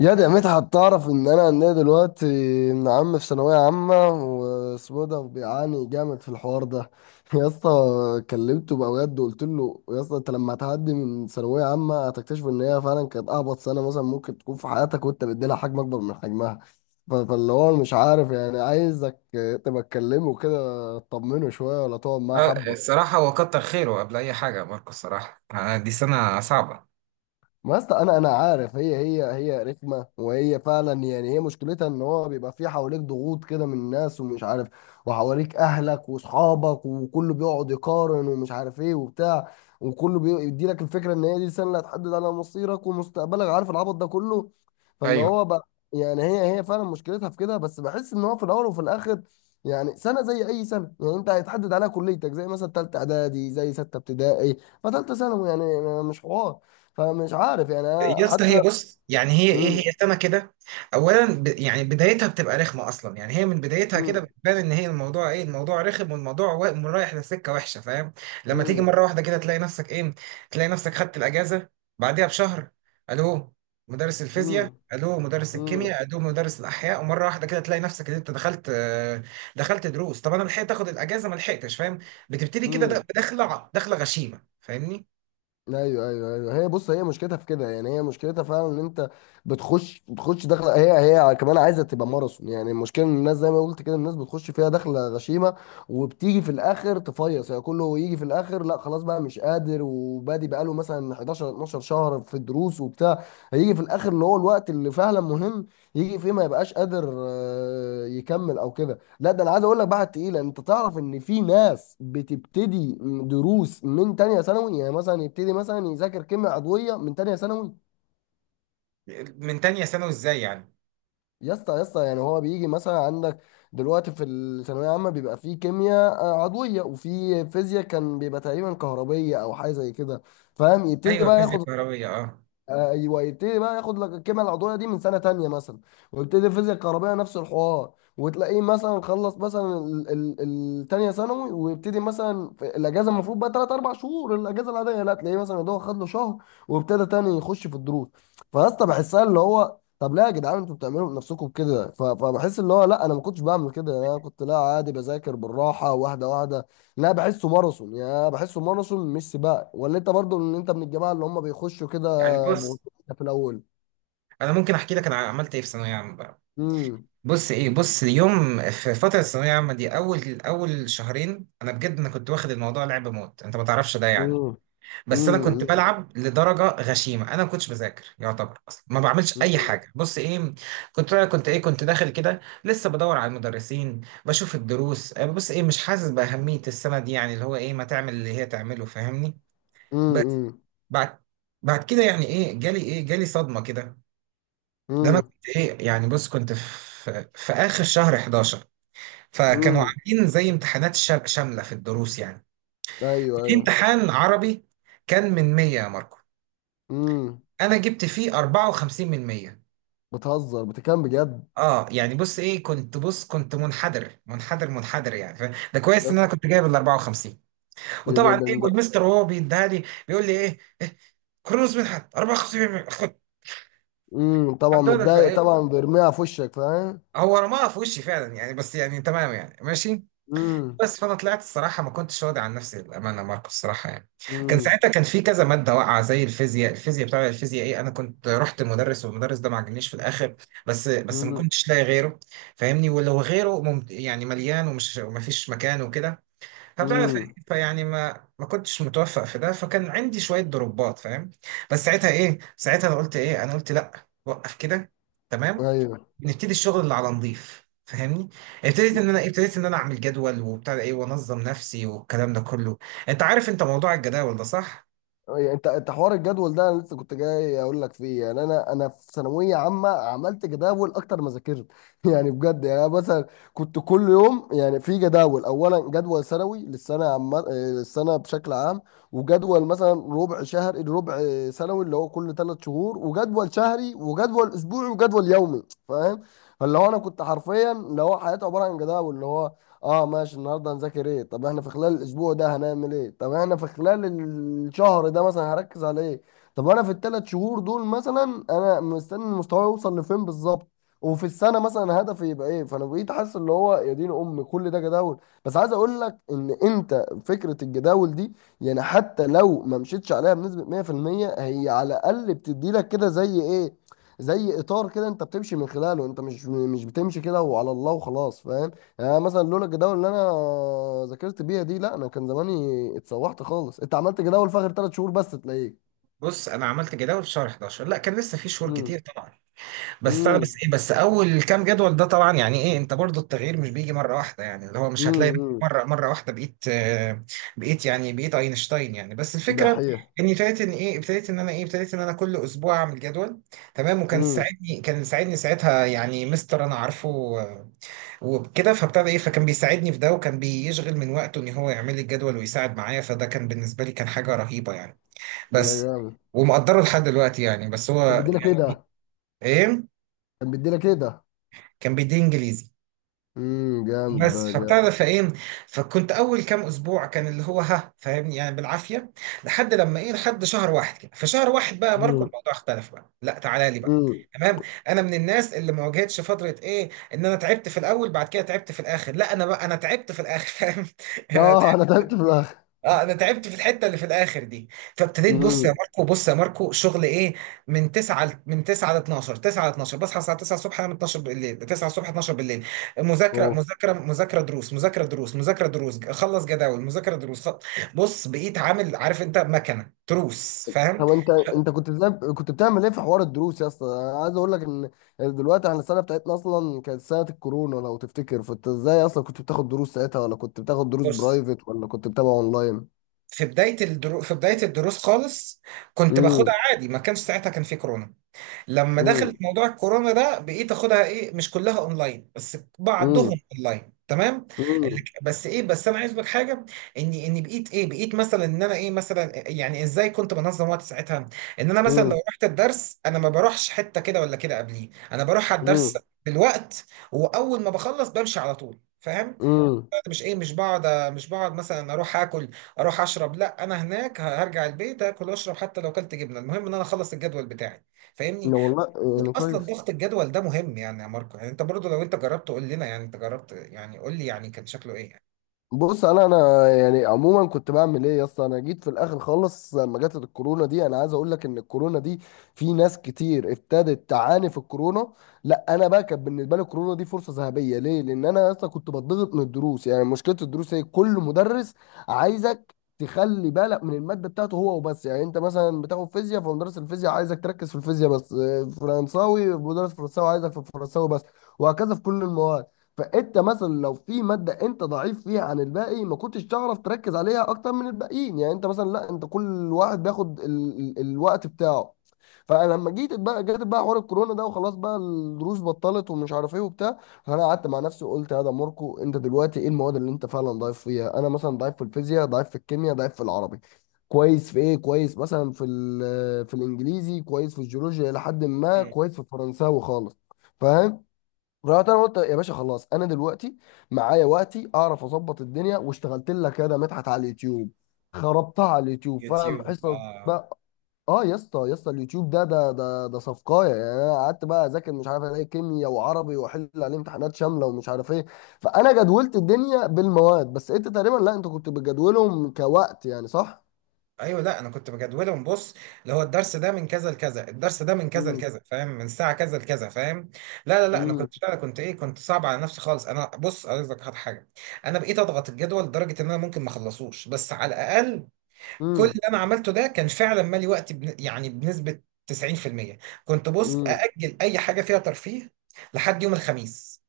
يا ده يا مدحت، تعرف ان انا عندي دلوقتي ابن عم في ثانويه عامه واسمه ده بيعاني جامد في الحوار ده يا اسطى كلمته بقى بجد وقلت له: يا اسطى انت لما هتعدي من ثانويه عامه هتكتشف ان هي فعلا كانت اهبط سنه مثلا ممكن تكون في حياتك وانت مديلها حجم اكبر من حجمها. فاللي هو مش عارف، يعني عايزك تبقى تكلمه كده تطمنه شويه ولا تقعد معاه آه، حبه. الصراحة هو كتر خيره قبل أي حاجة ماركو. الصراحة دي سنة صعبة. ما يا اسطى انا عارف، هي رخمه، وهي فعلا، يعني هي مشكلتها ان هو بيبقى في حواليك ضغوط كده من الناس ومش عارف، وحواليك اهلك واصحابك وكله بيقعد يقارن ومش عارف ايه وبتاع، وكله بيدي لك الفكره ان هي دي السنه اللي هتحدد على مصيرك ومستقبلك، عارف العبط ده كله. فاللي أيوه، هو بقى يعني هي فعلا مشكلتها في كده، بس بحس ان هو في الاول وفي الاخر يعني سنه زي اي سنه، يعني انت هيتحدد عليها كليتك زي مثلا ثالثه اعدادي، زي سته ابتدائي، فتالته ثانوي، يعني يعني مش حوار. فمش عارف يعني انا يا اسطى حتى... هي بص، يعني هي ايه امم. هي سنه كده. اولا يعني بدايتها بتبقى رخمه اصلا، يعني هي من بدايتها كده امم. بتبان ان هي الموضوع الموضوع رخم، رايح لسكه وحشه، فاهم؟ لما تيجي امم. مره واحده كده تلاقي نفسك خدت الاجازه بعديها بشهر. الو مدرس الفيزياء، امم. الو مدرس امم. الكيمياء، الو مدرس الاحياء، ومره واحده كده تلاقي نفسك ان انت دخلت دروس طب. انا لحقت اخد الاجازه ما لحقتش، فاهم؟ بتبتدي كده امم. داخله داخله غشيمه، فاهمني؟ ايوه ايوه ايوه، هي بص، هي مشكلتها في كده، يعني هي مشكلتها فعلا ان انت بتخش داخله، هي هي كمان عايزه تبقى ماراثون، يعني المشكله ان الناس زي ما قلت كده، الناس بتخش فيها داخله غشيمه، وبتيجي في الاخر تفيص، يعني كله يجي في الاخر: لا خلاص بقى مش قادر، وبادي بقاله مثلا 11 12 شهر في دروس وبتاع، هيجي في الاخر اللي هو الوقت اللي فعلا مهم، يجي فيه ما يبقاش قادر يكمل او كده. لا ده انا عايز اقول لك بقى، تقيله. انت تعرف ان في ناس بتبتدي دروس من تانية ثانوي، يعني مثلا يبتدي مثلا يذاكر كيمياء عضويه من تانية ثانوي. من تانية ثانوي ازاي يعني؟ يا اسطى يا اسطى يعني هو بيجي مثلا عندك دلوقتي في الثانويه العامه بيبقى في كيمياء عضويه، وفي فيزياء كان بيبقى تقريبا كهربيه او حاجه زي كده، فاهم؟ يبتدي ايوه، بقى فيزياء ياخد... كهربيه، اه. ايوه، يبتدي بقى ياخد لك الكيمياء العضويه دي من سنه تانية مثلا، ويبتدي الفيزياء الكهربائيه نفس الحوار، وتلاقيه مثلا خلص مثلا التانية ثانوي، ويبتدي مثلا في الاجازه، المفروض بقى 3 4 شهور الاجازه العاديه، لا تلاقيه مثلا ده خد له شهر وابتدى تاني يخش في الدروس. فيا اسطى بحسها اللي هو طب ليه يا جدعان انتوا بتعملوا بنفسكم كده، فبحس اللي هو لا انا ما كنتش بعمل كده، يعني انا كنت لا عادي بذاكر بالراحه واحده واحده، لا بحسه ماراثون، يا بحسه ماراثون مش سباق. ولا انت برضو ان انت من الجماعه اللي هم بيخشوا كده يعني بص، بغضوصة في الأول؟ انا ممكن احكي لك انا عملت ايه في ثانويه عامه بقى. امم. بص اليوم في فتره الثانويه العامه دي، اول اول شهرين انا كنت واخد الموضوع لعب موت، انت ما تعرفش ده يعني. امم. بس انا كنت امم. بلعب لدرجه غشيمه، انا ما كنتش بذاكر يعتبر، اصلا ما بعملش اي امم. حاجه. بص ايه كنت داخل كده لسه بدور على المدرسين بشوف الدروس بص ايه مش حاسس باهميه السنه دي، يعني اللي هو ايه ما تعمل اللي هي تعمله، فاهمني؟ امم. بعد بعد كده يعني ايه جالي ايه جالي صدمه كده. ده انا كنت ايه يعني، بص كنت في اخر شهر 11. فكانوا امم. عاملين زي امتحانات شامله في الدروس يعني، ايوه في ايوه. امتحان عربي كان من 100 يا ماركو، امم. انا جبت فيه 54 من 100. بتهزر بتكلم بجد؟ اه يعني بص ايه، كنت منحدر منحدر منحدر يعني. ده كويس ان بس؟ انا كنت جايب ال 54. يا دي وطبعا ده. ايه، والمستر وهو بيديها لي بيقول لي إيه كرونوس منحت 54، خد. امم. طبعا متضايق، طبعا بيرميها في وشك فاهم. هو رماها في وشي فعلا يعني، بس يعني تمام يعني، ماشي. امم. بس فانا طلعت الصراحه ما كنتش راضي عن نفسي، بامانه ماركو الصراحه يعني. كان امم. ساعتها كان في كذا ماده واقعه زي الفيزياء، الفيزياء بتاع الفيزياء ايه. انا كنت رحت المدرس والمدرس ده ما عجبنيش في الاخر، بس ما امم. كنتش لاقي غيره، فاهمني؟ ولو غيره يعني مليان، وما فيش مكان وكده. فبتاع ف- امم. فيعني ما كنتش متوفق في ده، فكان عندي شويه ضربات، فاهم؟ بس ساعتها ايه، ساعتها انا قلت ايه، انا قلت لا، وقف كده، تمام، ايوه، نبتدي الشغل اللي على نظيف، فاهمني؟ ابتديت ان انا، ابتديت ان انا اعمل جدول وبتاع، ده ايه، وانظم نفسي والكلام ده كله. انت عارف، انت موضوع الجداول ده صح؟ يعني انت حوار الجدول ده انا لسه كنت جاي اقول لك فيه، يعني انا في ثانويه عامه عملت جداول اكتر ما ذاكرت يعني بجد، يعني انا مثلا كنت كل يوم، يعني في جداول: اولا جدول سنوي للسنه عم آه، للسنه بشكل عام، وجدول مثلا ربع شهر، ربع سنوي اللي هو كل 3 شهور، وجدول شهري، وجدول اسبوعي، وجدول يومي، فاهم؟ فاللي هو انا كنت حرفيا اللي هو حياتي عباره عن جداول، اللي هو: اه ماشي النهارده هنذاكر ايه؟ طب احنا في خلال الاسبوع ده هنعمل ايه؟ طب احنا في خلال الشهر ده مثلا هركز على ايه؟ طب انا في ال3 شهور دول مثلا انا مستني مستواي يوصل لفين بالظبط؟ وفي السنه مثلا هدفي يبقى ايه؟ فانا بقيت حاسس اللي هو يا دين ام كل ده جداول. بس عايز اقول لك ان انت فكره الجداول دي يعني حتى لو ما مشيتش عليها بنسبه 100%، هي على الاقل بتدي لك كده زي ايه، زي اطار كده انت بتمشي من خلاله، انت مش بتمشي كده وعلى الله وخلاص، فاهم؟ يعني مثلا لولا الجداول اللي انا ذاكرت بيها دي، لا انا كان زماني اتسوحت خالص. انت عملت جداول في اخر 3 شهور بس تلاقيه... بص انا عملت جداول في شهر 11، لا كان لسه في شهور امم. كتير طبعا. بس انا بس امم. ايه بس اول كام جدول ده طبعا يعني ايه، انت برضو التغيير مش بيجي مره واحده، يعني اللي هو مش هتلاقي نفسك امم. مره واحده بقيت بقيت يعني، بقيت اينشتاين يعني، بس الفكره دحيح. اني ابتديت ان ايه، ابتديت ان انا ايه، ابتديت ان انا كل اسبوع اعمل جدول. تمام، وكان امم. ساعدني، كان ساعدني ساعتها يعني مستر انا عارفه وكده، فابتدى ايه، فكان بيساعدني في ده، وكان بيشغل من وقته ان هو يعمل لي الجدول ويساعد معايا. فده كان بالنسبه لي كان حاجه رهيبه يعني، يا بس جامد. ومقدره لحد دلوقتي، يعني بس هو كان بيدينا يعني كده. ايه، كان بيدينا كده. كان بيديني انجليزي. امم، جامد ده بس فابتدى جامد. فايه، فكنت اول كام اسبوع كان اللي هو ها، فاهمني؟ يعني بالعافيه. لحد لما ايه، لحد شهر واحد كده، في شهر واحد بقى ماركو امم. الموضوع اختلف بقى، لا تعالى لي بقى، امم. تمام. انا من الناس اللي ما واجهتش فتره ايه ان انا تعبت في الاول بعد كده تعبت في الاخر، لا انا بقى انا تعبت في الاخر. فاهم؟ اه، انا تعبت في الاخر. اه انا تعبت في الحته اللي في الاخر دي. فابتديت، بص يا امم. ماركو، بص يا ماركو، شغل ايه، من 9 من 9 ل 12، 9 ل 12، بصحى الساعه 9 الصبح، انام 12 بالليل، 9 الصبح 12 بالليل. مذاكره مذاكره مذاكره، دروس، مذاكره دروس، مذاكره دروس، اخلص جداول، مذاكره دروس، بص بقيت عامل، عارف انت مكنه تروس، فاهم؟ طب انت كنت ازاي، كنت بتعمل ايه في حوار الدروس؟ يا اسطى انا عايز اقول لك ان دلوقتي احنا السنه بتاعتنا اصلا كانت سنه الكورونا لو تفتكر، فانت ازاي اصلا كنت بتاخد دروس ساعتها، ولا كنت بتاخد دروس بص برايفت، ولا كنت بتابع اونلاين؟ في بدايه الدروس خالص كنت باخدها امم. عادي ما كانش، ساعتها كان في كورونا. لما امم. دخلت موضوع الكورونا ده بقيت اخدها ايه، مش كلها اونلاين بس امم. بعضهم اونلاين، تمام. امم. بس انا عايز اقول لك حاجه، اني بقيت ايه، بقيت مثلا ان انا ايه، مثلا يعني ازاي كنت بنظم وقت ساعتها، ان انا مثلا لو رحت الدرس انا ما بروحش حته كده ولا كده قبليه، انا بروح على الدرس امم. بالوقت، واول ما بخلص بمشي على طول، فاهم؟ امم. مش بقعد، مش بقعد مثلا اروح اكل، اروح اشرب، لا انا هناك هرجع البيت اكل واشرب حتى لو كلت جبنه، المهم ان انا اخلص الجدول بتاعي، فاهمني؟ والله. يعني اصلا كويس. ضغط الجدول ده مهم يعني، يا ماركو يعني انت برضو لو انت جربت قول لنا، يعني انت جربت، يعني قول لي يعني كان شكله ايه يعني. بص، انا يعني عموما كنت بعمل ايه يا اسطى: انا جيت في الاخر خالص لما جت الكورونا دي. انا عايز اقول لك ان الكورونا دي في ناس كتير ابتدت تعاني في الكورونا، لا انا بقى كانت بالنسبه لي الكورونا دي فرصه ذهبيه. ليه؟ لان انا يا اسطى كنت بتضغط من الدروس. يعني مشكله الدروس هي كل مدرس عايزك تخلي بالك من الماده بتاعته هو وبس. يعني انت مثلا بتاخد فيزياء، فمدرس الفيزياء عايزك تركز في الفيزياء بس، فرنساوي، مدرس فرنساوي عايزك في الفرنساوي بس، وهكذا في كل المواد. فانت مثلا لو في ماده انت ضعيف فيها عن الباقي ما كنتش تعرف تركز عليها اكتر من الباقيين، يعني انت مثلا لا، انت كل واحد بياخد ال الوقت بتاعه. فانا لما جيت بقى جت بقى حوار الكورونا ده، وخلاص بقى الدروس بطلت ومش عارف ايه وبتاع. فانا قعدت مع نفسي وقلت: يا ده ماركو انت دلوقتي ايه المواد اللي انت فعلا ضعيف فيها؟ انا مثلا ضعيف في الفيزياء، ضعيف في الكيمياء، ضعيف في العربي، كويس في ايه، كويس مثلا في في الانجليزي، كويس في الجيولوجيا الى حد ما، مم. كويس في الفرنساوي خالص، فاهم؟ رحت انا قلت: يا باشا خلاص انا دلوقتي معايا وقتي اعرف اظبط الدنيا. واشتغلت لك يا ده مدحت على اليوتيوب، خربتها على اليوتيوب، فاهم؟ يوتيوب، حصص آه. بقى. اه يا اسطى يا اسطى اليوتيوب ده صفقايه، يعني انا قعدت بقى اذاكر، مش عارف الاقي كيمياء وعربي واحل عليه امتحانات شامله ومش عارف ايه. فانا جدولت الدنيا بالمواد، بس انت تقريبا، لا، انت كنت بتجدولهم كوقت، يعني صح؟ ايوه لا، انا كنت بجدولهم، بص اللي هو الدرس ده من كذا لكذا، الدرس ده من كذا امم. لكذا، فاهم، من ساعه كذا لكذا، فاهم؟ لا لا لا، انا امم. كنت فعلا، كنت صعب على نفسي خالص. انا بص عايز لك حاجه، انا بقيت اضغط الجدول لدرجه ان انا ممكن ما اخلصوش، بس على الاقل كل امم. اللي انا عملته ده كان فعلا مالي وقتي يعني بنسبة 90%، كنت بص امم. اجل اي حاجة فيها ترفيه لحد يوم الخميس.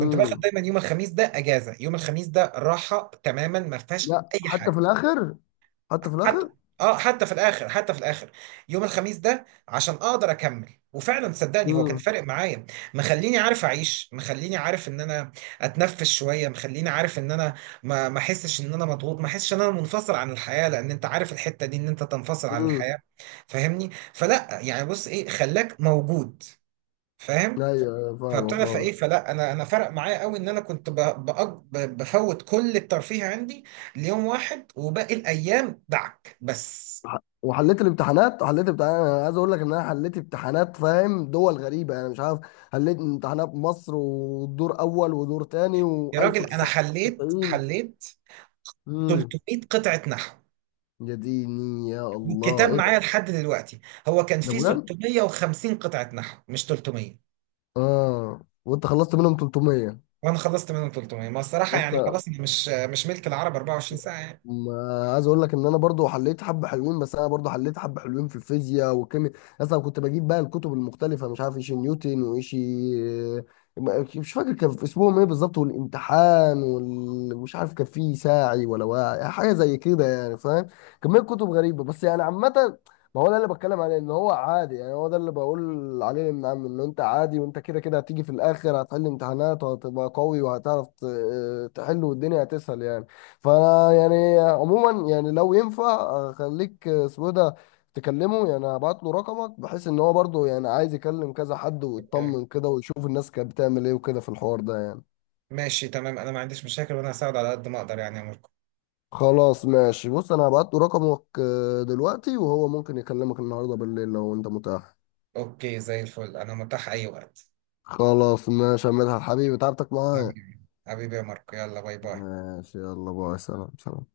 كنت باخد دايما يوم الخميس ده اجازة، يوم الخميس ده راحة تماما ما فيهاش لا اي حتى في حاجة، الاخر، حتى في حتى، الاخر. اه حتى في الاخر، حتى في الاخر يوم الخميس ده، عشان اقدر اكمل. وفعلا صدقني هو كان فارق معايا، مخليني عارف اعيش، مخليني عارف ان انا اتنفس شويه، مخليني عارف ان انا ما احسش ان انا مضغوط، ما احسش ان انا منفصل عن الحياه، لان انت عارف الحته دي ان انت تنفصل عن امم. الحياه، فاهمني؟ فلا يعني، بص ايه، خلاك موجود، ايوه، فاهم؟ أيوة، فاهمه فابتدى فايه، فاهمه. فلا انا فرق معايا قوي ان انا كنت بأج- بفوت كل الترفيه عندي ليوم واحد، وباقي الايام دعك بس. وحليت الامتحانات، حليت امتحانات، انا عايز اقول لك ان انا حليت امتحانات فاهم دول غريبه، يعني مش عارف، حليت امتحانات مصر ودور اول ودور تاني يا راجل انا حليت و1990. حليت امم. 300 قطعة نحو، يا ديني، يا الله والكتاب ايه ده؟ معايا لحد دلوقتي، هو كان ده فيه بجد؟ 650 قطعة نحو مش 300، اه، وانت خلصت منهم 300؟ وانا خلصت منهم 300. ما الصراحة يعني بس، خلاص، أنا مش ملك العرب 24 ساعة يعني. ما عايز اقول لك ان انا برضو حليت حبه حلوين، بس انا برضو حليت حبه حلوين في الفيزياء والكيمياء، اصلا كنت بجيب بقى الكتب المختلفه، مش عارف ايش نيوتن وايش، مش فاكر كان في اسمهم ايه بالظبط، والامتحان مش عارف كان في ساعي ولا واعي، حاجه زي كده يعني فاهم. كميه كتب غريبه بس، يعني عامه، ما هو ده اللي بتكلم عليه ان هو عادي يعني، هو ده اللي بقول عليه ان عم ان انت عادي، وانت كده كده هتيجي في الاخر هتحل امتحانات وهتبقى قوي وهتعرف تحل، والدنيا هتسهل يعني. فانا يعني عموما يعني لو ينفع خليك اسمه ده تكلمه، يعني هبعت له رقمك بحيث ان هو برضه يعني عايز يكلم كذا حد أوكي، ويطمن كده ويشوف الناس كانت بتعمل ايه وكده في الحوار ده يعني. ماشي، تمام، انا ما عنديش مشاكل، وانا هساعد على قد ما اقدر يعني يا ماركو. خلاص ماشي، بص انا هبعت له رقمك دلوقتي، وهو ممكن يكلمك النهارده بالليل لو انت متاح. اوكي، زي الفل، انا متاح اي وقت. خلاص ماشي يا مدحت حبيبي، تعبتك معايا. حبيبي، حبيبي يا ماركو، يلا باي باي. ماشي يلا باي، سلام سلام.